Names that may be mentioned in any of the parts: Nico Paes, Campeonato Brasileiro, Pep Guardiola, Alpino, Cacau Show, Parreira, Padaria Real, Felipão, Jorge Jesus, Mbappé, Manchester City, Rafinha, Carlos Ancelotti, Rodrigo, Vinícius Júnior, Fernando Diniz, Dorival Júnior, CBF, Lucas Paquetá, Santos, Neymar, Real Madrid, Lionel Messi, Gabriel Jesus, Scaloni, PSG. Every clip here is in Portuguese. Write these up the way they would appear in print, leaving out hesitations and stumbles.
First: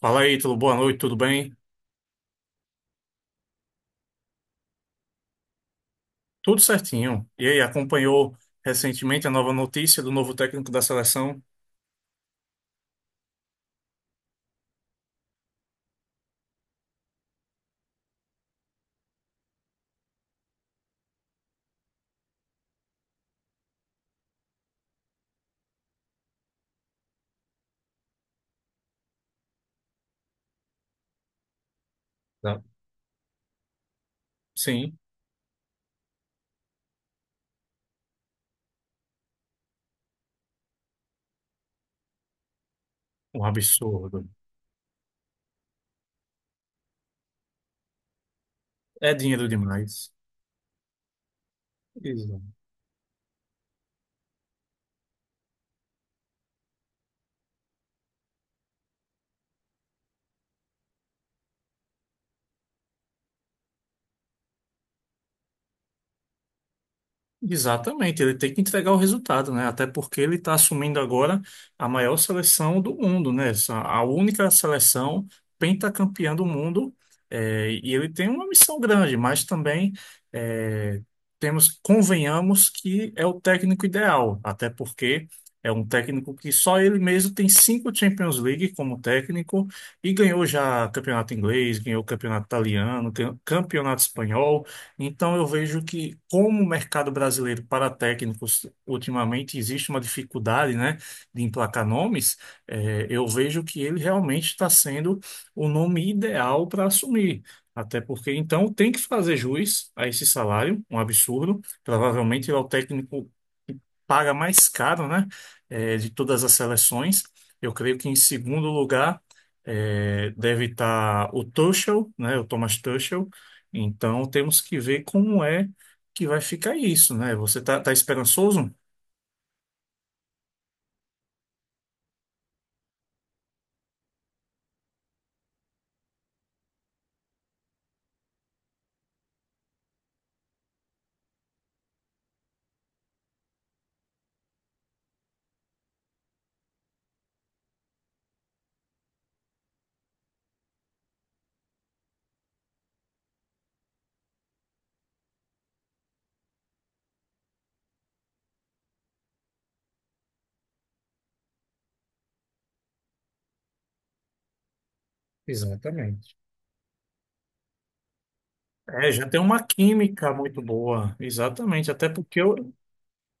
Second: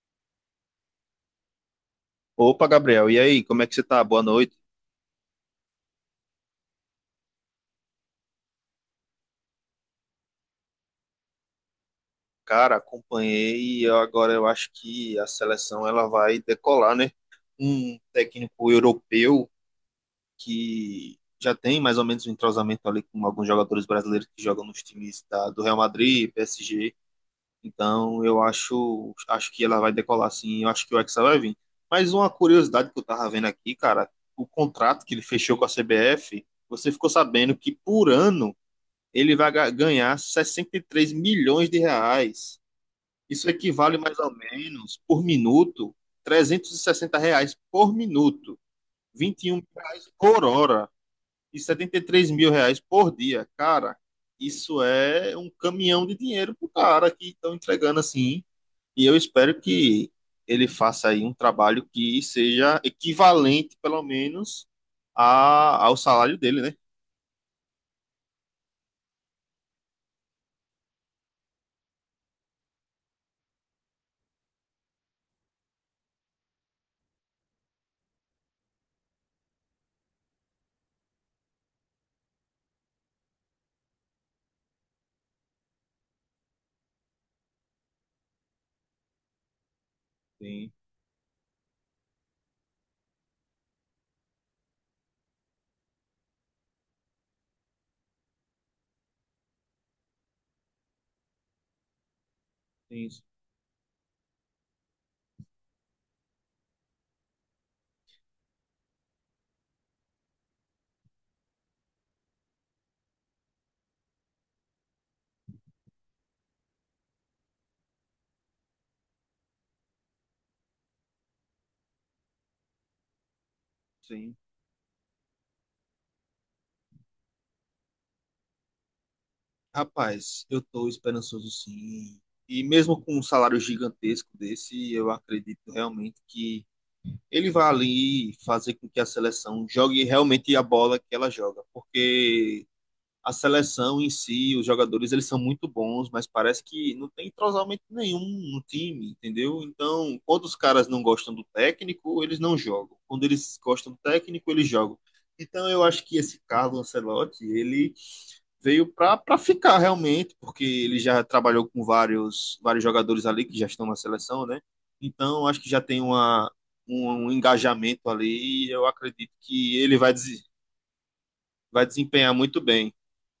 Fala aí, tudo boa noite, tudo bem? Opa, Gabriel, e aí, como é que você tá? Boa noite. Tudo certinho. E aí, acompanhou recentemente a nova notícia do novo técnico da seleção? Cara, acompanhei agora eu acho que a seleção ela vai decolar, né? Um técnico europeu que já tem mais ou menos um entrosamento ali com alguns jogadores brasileiros que jogam nos times do Real Madrid, PSG. Então, acho que ela vai decolar sim, eu acho que o Hexa vai vir. Mas uma Tá. curiosidade que eu tava vendo aqui, cara, o Sim, contrato que ele fechou com a CBF, você ficou sabendo que por ano ele vai ganhar 63 milhões de reais. um Isso equivale mais absurdo. ou menos, por minuto, 360 reais por minuto, É vinte dinheiro e um reais demais. por hora e 73 mil reais por dia. Cara, isso é um caminhão de dinheiro pro cara que estão entregando assim. E eu espero que ele faça aí um trabalho que seja equivalente, pelo menos, ao salário dele, né? Exatamente, ele tem que entregar o resultado, né? Até porque ele está assumindo agora a maior seleção do mundo, né? A única seleção pentacampeã do mundo, e ele tem uma missão grande, mas também é, temos, convenhamos que é o técnico ideal, até porque é um técnico que só ele mesmo tem 5 Champions League como técnico e ganhou Sim, já campeonato inglês, ganhou campeonato italiano, ganhou campeonato espanhol. Então, eu vejo que, como o mercado brasileiro para técnicos, ultimamente existe uma dificuldade, né, de emplacar nomes, sim, eu vejo que ele realmente está sendo o nome ideal para assumir. Até porque, então, tem que fazer jus a esse salário, um absurdo. Provavelmente ele é o técnico que paga mais caro, né, de todas as seleções. Eu creio que, em segundo lugar, deve estar o Tuchel, né, o Thomas Tuchel, então sim. temos que ver como é que vai ficar isso, né? Você tá esperançoso? Rapaz, eu tô esperançoso sim. E mesmo com um salário gigantesco desse, eu acredito realmente que ele vai ali fazer com que a seleção jogue realmente a bola que ela joga, porque a seleção em si, os jogadores, eles são muito bons, mas parece que não tem entrosamento nenhum no time, entendeu? Então, quando os caras não gostam do técnico, eles não jogam. Quando eles gostam do técnico, eles jogam. Então, eu acho que esse Carlo Ancelotti, ele veio para ficar realmente, porque ele já trabalhou com vários, vários jogadores ali que já estão na seleção, né? Então, acho que já tem Exatamente. Um engajamento ali e eu É, já acredito tem uma que ele vai, química muito boa, vai exatamente, até desempenhar porque muito eu, bem.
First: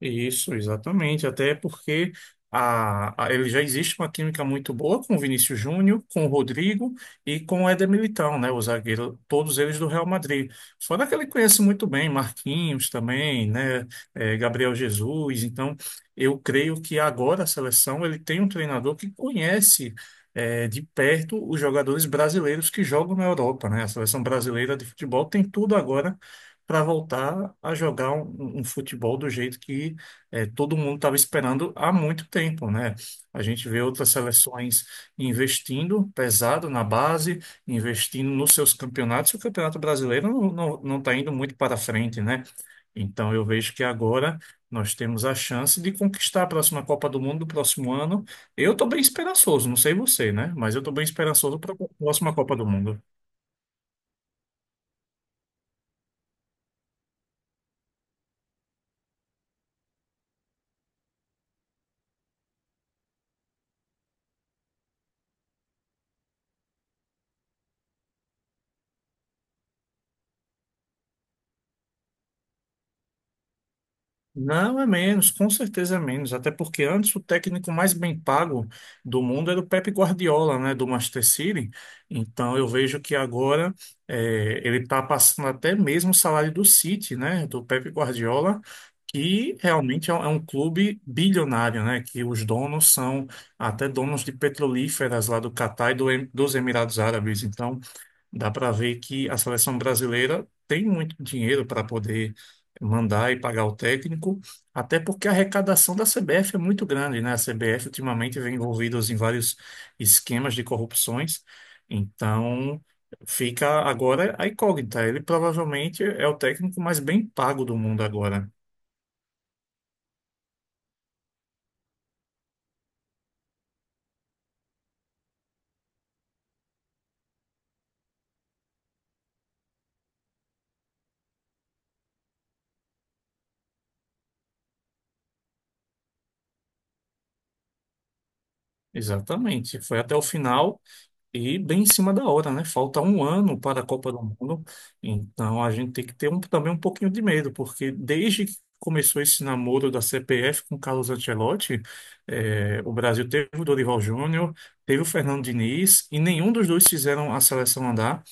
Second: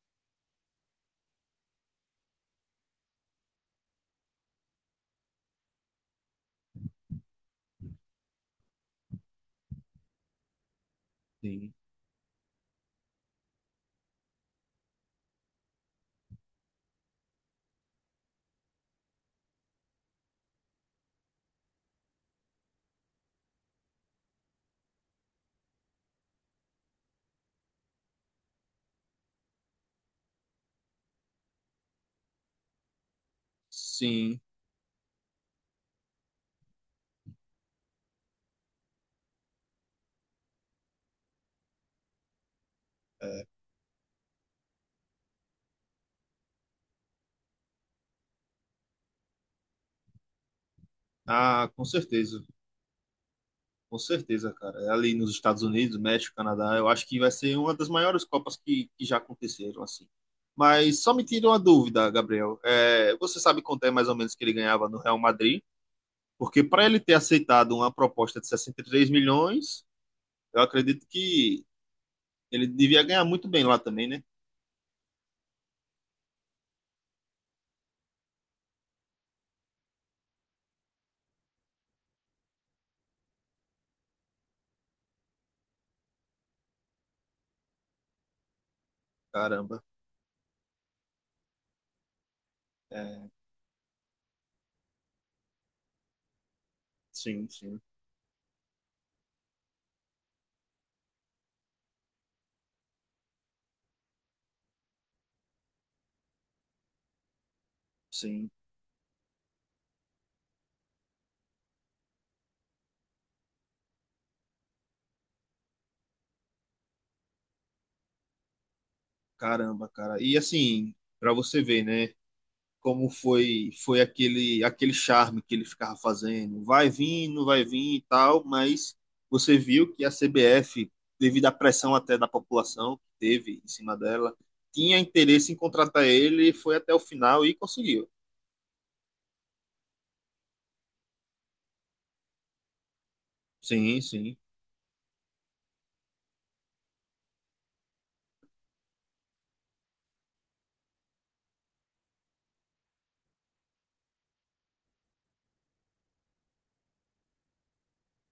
isso, exatamente. Até porque ele já existe uma química muito boa com o Vinícius Júnior, com o Rodrigo e com o Éder Militão, né? O zagueiro, todos eles do Real Madrid. Fora que ele conhece Sim. muito bem Marquinhos também, né? Gabriel Jesus. Então, eu creio que agora a seleção ele tem um treinador que conhece. De perto os jogadores brasileiros que jogam na Europa, né? A seleção brasileira de futebol tem tudo agora para voltar a jogar um futebol do jeito que todo mundo estava esperando há muito tempo, né? A gente vê outras Sim. seleções investindo pesado na base, investindo nos seus campeonatos, e o Campeonato Brasileiro não está indo muito para frente, né? Então eu vejo que agora nós temos a chance de conquistar a próxima Copa do Mundo do próximo ano. Eu estou bem esperançoso, não sei você, né? Mas eu estou bem esperançoso Ah, para a com próxima certeza. Copa do Mundo. Com certeza, cara. Ali nos Estados Unidos, México, Canadá, eu acho que vai ser uma das maiores Copas que já aconteceram, assim. Mas só me tira uma dúvida, Gabriel. É, você sabe quanto é mais ou menos que ele ganhava no Real Madrid? Porque para ele ter aceitado uma proposta de 63 milhões, eu acredito que ele devia ganhar muito bem lá também, né? Não, é menos, com certeza é menos, até porque antes o técnico mais bem pago do mundo era o Pep Guardiola, né, do Manchester City. Então eu vejo que agora ele está passando até mesmo o salário do City, né, do Pep Guardiola, que Caramba. realmente é um clube bilionário, né, que os donos são É, até donos de petrolíferas lá do Catar e dos Emirados Árabes. sim, Então sim, dá para ver que a seleção brasileira tem muito dinheiro para poder mandar e pagar o técnico, até porque a arrecadação da CBF é muito grande, né? A CBF ultimamente sim. vem envolvida em vários esquemas de corrupções, então fica agora a incógnita. Ele provavelmente é o técnico mais bem pago do mundo agora. Caramba, cara. E assim, para você ver, né? Como foi aquele charme que ele ficava fazendo. Vai vir, não vai vir e tal, mas você viu que a CBF, devido à pressão até da população que teve em cima dela, tinha interesse em contratar ele, foi até o final e conseguiu. Exatamente. Foi até o final. E bem em cima da hora, né? Falta um ano para a Sim, Copa do sim. Mundo, então a gente tem que ter também um pouquinho de medo, porque desde que começou esse namoro da CPF com Carlos Ancelotti, o Brasil teve o Dorival Júnior, teve o Fernando Diniz, e nenhum dos dois fizeram a seleção andar.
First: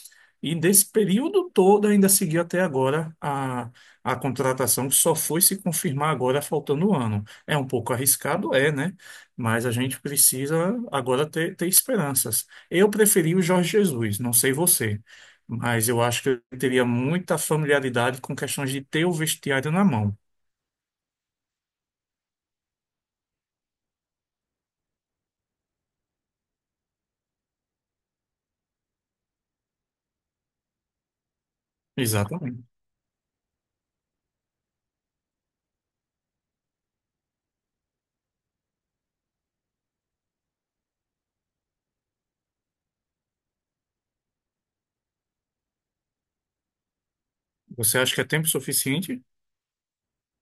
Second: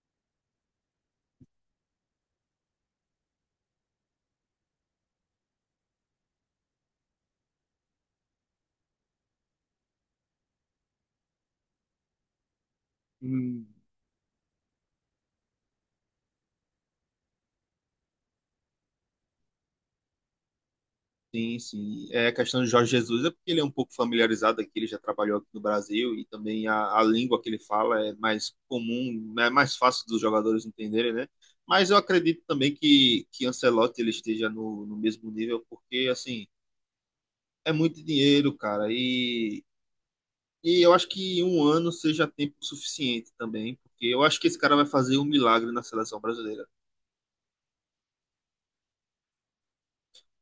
E desse período todo ainda seguiu até agora a contratação, que só foi se confirmar agora, faltando um ano. É um pouco arriscado, é, né? Mas a gente precisa agora ter esperanças. Eu preferi o Hum. Jorge Jesus, não sei você, mas eu acho que eu teria muita familiaridade com questões de ter o vestiário na mão. Sim, sim. É, a questão de Jorge Jesus é porque ele é um pouco familiarizado aqui, ele já trabalhou aqui no Brasil e também a língua que ele fala é mais comum, né, é mais fácil dos jogadores entenderem, né? Mas eu acredito Exatamente. também que Ancelotti ele esteja no mesmo nível, porque, assim, é muito dinheiro, cara, e eu acho que um ano seja tempo suficiente também, porque eu acho que esse cara vai fazer um milagre na seleção brasileira. Você acha que é tempo suficiente?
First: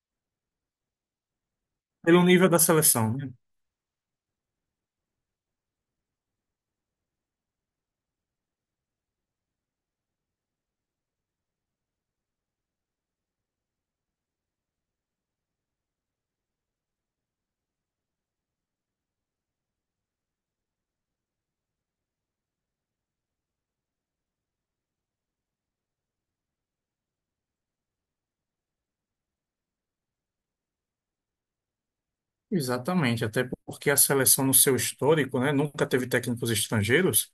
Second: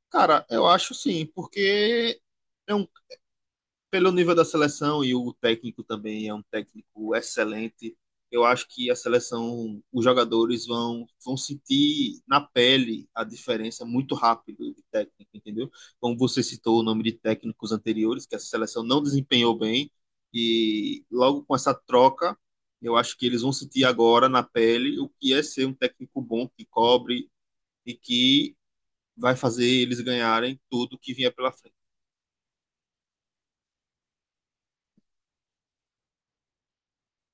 Cara, eu acho sim, porque. Pelo nível da É um, seleção, né? pelo nível da seleção e o técnico também é um técnico excelente, eu acho que a seleção, os jogadores vão sentir na pele a diferença muito rápido de técnico, entendeu? Como você citou o nome de técnicos anteriores, que a seleção não desempenhou bem, e logo com essa troca, eu acho que eles vão sentir agora na pele o que é ser um técnico bom, que cobre e que vai fazer eles ganharem tudo que vier pela frente. Exatamente, até porque a seleção no seu histórico, né, nunca teve técnicos estrangeiros,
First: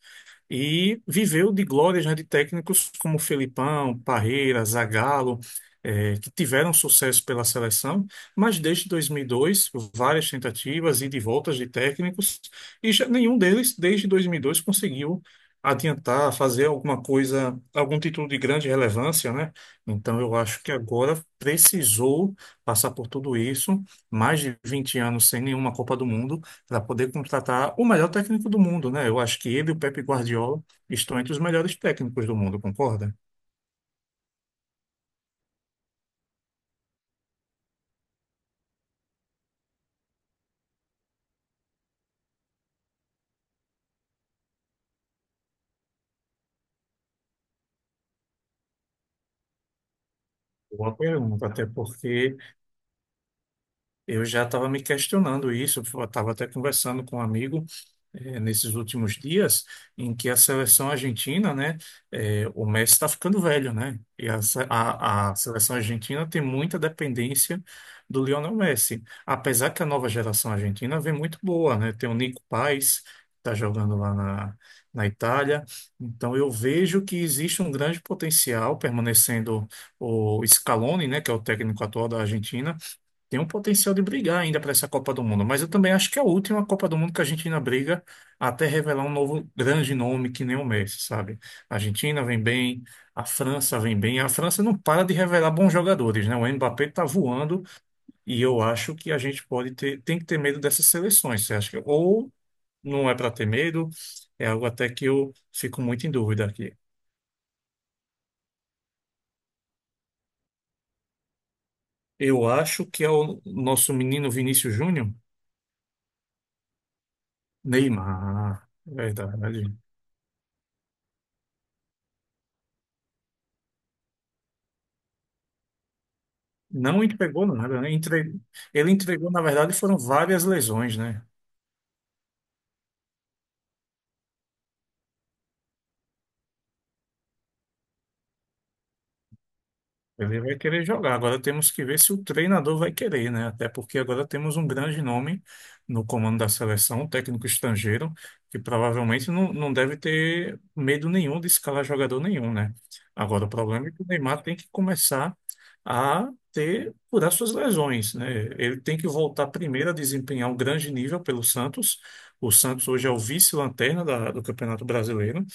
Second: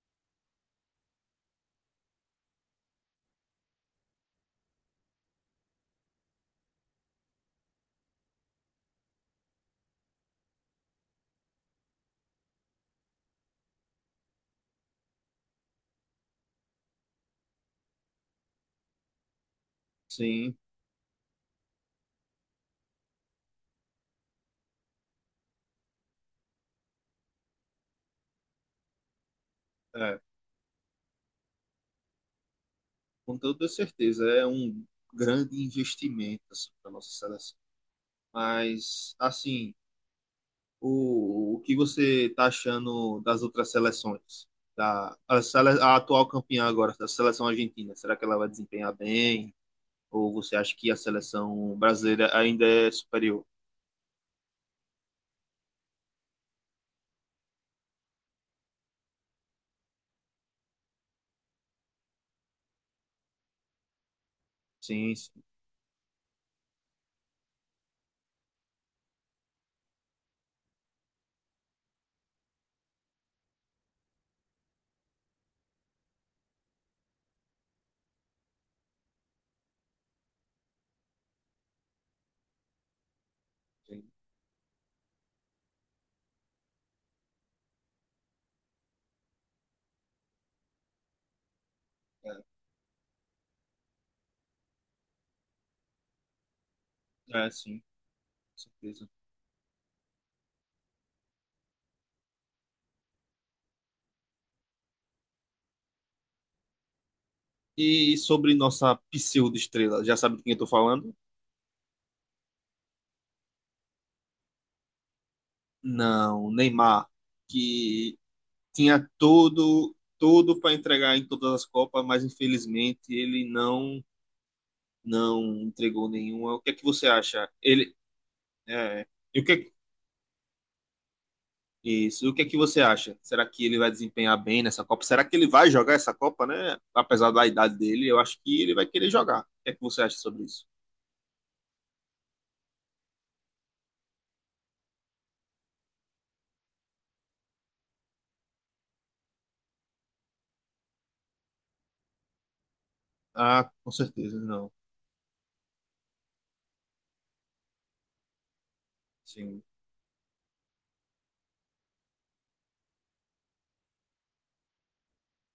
e viveu de glórias, né, de técnicos como Felipão, Parreira, Zagallo, que tiveram sucesso pela seleção, mas desde 2002, várias tentativas e de voltas de técnicos, e já nenhum deles, desde 2002, conseguiu adiantar, fazer alguma coisa, algum título de grande relevância, né? Então eu Sim, acho que agora precisou passar por tudo isso, mais de 20 anos sem nenhuma Copa do Mundo, para poder contratar o melhor técnico do mundo, né? Eu acho que ele e o Pepe é. Guardiola estão entre os melhores técnicos do mundo, concorda? Com toda certeza, é um grande investimento assim, para nossa seleção. Mas, assim, o que você está achando das outras seleções? A atual campeã agora, da seleção argentina, será que ela vai desempenhar bem? Ou você acha que a Boa pergunta, até seleção brasileira porque ainda é superior? eu já estava me questionando isso, eu estava até conversando com um amigo nesses últimos dias, em que a seleção argentina, né, o Messi está ficando velho, né? E a, se- Sim, a sim, seleção argentina tem muita dependência do Lionel Messi, apesar que a nova geração argentina vem muito boa, né? Tem o Nico Paes, que está jogando lá na Itália, então eu vejo que existe um grande potencial permanecendo o Scaloni, né, que é o técnico atual da Argentina, tem um potencial de sim. brigar ainda para essa Copa do Mundo, mas eu também acho que é a última Copa do Mundo que a Argentina briga até revelar um novo grande nome que nem o Messi, sabe? A Argentina É, vem bem, a França vem bem, a França não para de revelar bons jogadores, né? O Mbappé tá é, voando sim, e com eu acho certeza. que a gente pode tem que ter medo dessas seleções, você acha que ou não é para ter medo, é algo até que eu fico muito em dúvida aqui. E sobre nossa pseudo-estrela, já sabe de quem eu tô falando? Eu acho que é o nosso menino Vinícius Júnior, Não, Neymar, que Neymar, tinha verdade. tudo para entregar em todas as Copas, mas infelizmente ele não entregou nenhuma. O que é que Não você entregou acha? nada, né? Ele Ele é, entregou, e na o que é- verdade, foram várias lesões, né? Isso, o que é que você acha? Será que ele vai desempenhar bem nessa Copa? Será que ele vai jogar essa Copa, né? Apesar da idade dele, eu acho que ele vai querer jogar. O que é que você acha Ele sobre vai isso? querer jogar. Agora temos que ver se o treinador vai querer, né? Até porque agora temos um grande nome no comando da seleção, um técnico estrangeiro, que provavelmente não deve ter medo nenhum de escalar jogador nenhum, né? Agora o Ah, problema com é que o certeza, Neymar tem que não. começar a ter curar suas lesões, né? Ele tem que voltar Sim, primeiro a desempenhar um grande nível pelo Santos. O Santos hoje é o vice-lanterna do Campeonato Brasileiro.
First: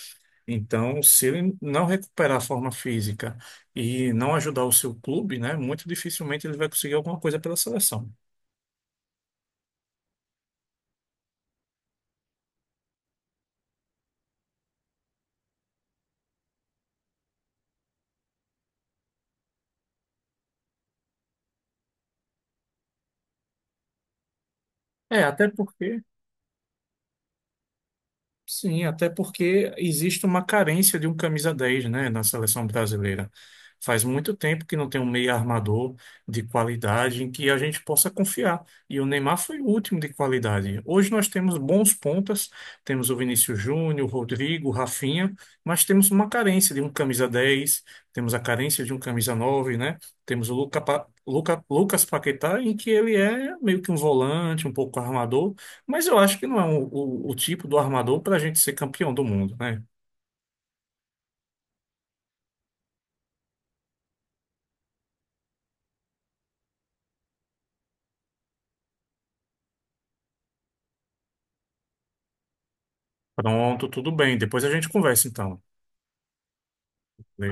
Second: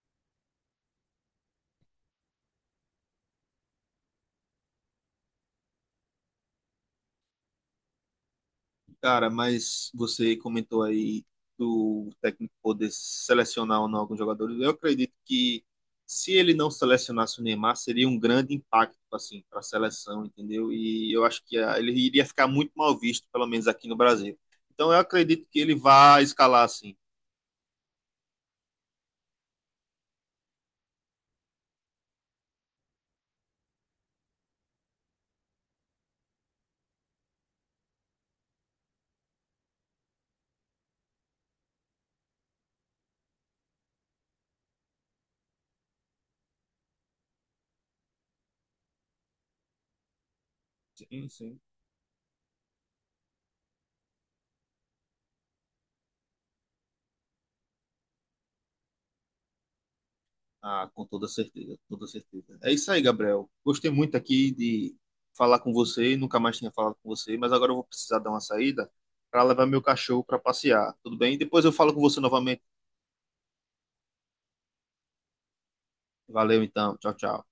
Então, se ele não recuperar a forma física e não ajudar o seu clube, né, muito dificilmente ele vai conseguir alguma coisa pela seleção. cara, mas você comentou aí do técnico poder selecionar ou não alguns jogadores. Eu acredito que se ele não selecionasse o Neymar, seria um grande impacto assim para a seleção, entendeu? E eu acho que ah, ele iria ficar muito mal visto, pelo menos aqui no Brasil. Então eu É, acredito até que ele porque vai escalar assim. sim, até porque existe uma carência de um camisa 10 né, na seleção brasileira. Faz muito tempo que não tem um meio armador de qualidade em que a gente possa confiar. E o Neymar foi o último de qualidade. Hoje nós temos bons pontas, temos o Vinícius Júnior, o Rodrigo, o Rafinha, mas temos uma carência de um camisa dez, temos a carência de um camisa 9 né? Temos o Luca, Sim, sim. Lucas Paquetá, em que ele é meio que um volante, um pouco armador, mas eu acho que não é o tipo do armador para a gente ser campeão do mundo, né? Ah, com toda certeza, com toda certeza. É isso aí, Gabriel. Gostei muito aqui de falar com você, nunca mais tinha falado com você, mas agora eu vou precisar dar uma saída para levar meu cachorro para passear. Tudo bem? Depois eu falo com você novamente. Pronto, tudo bem. Depois a gente conversa então. Valeu então. Tchau, tchau.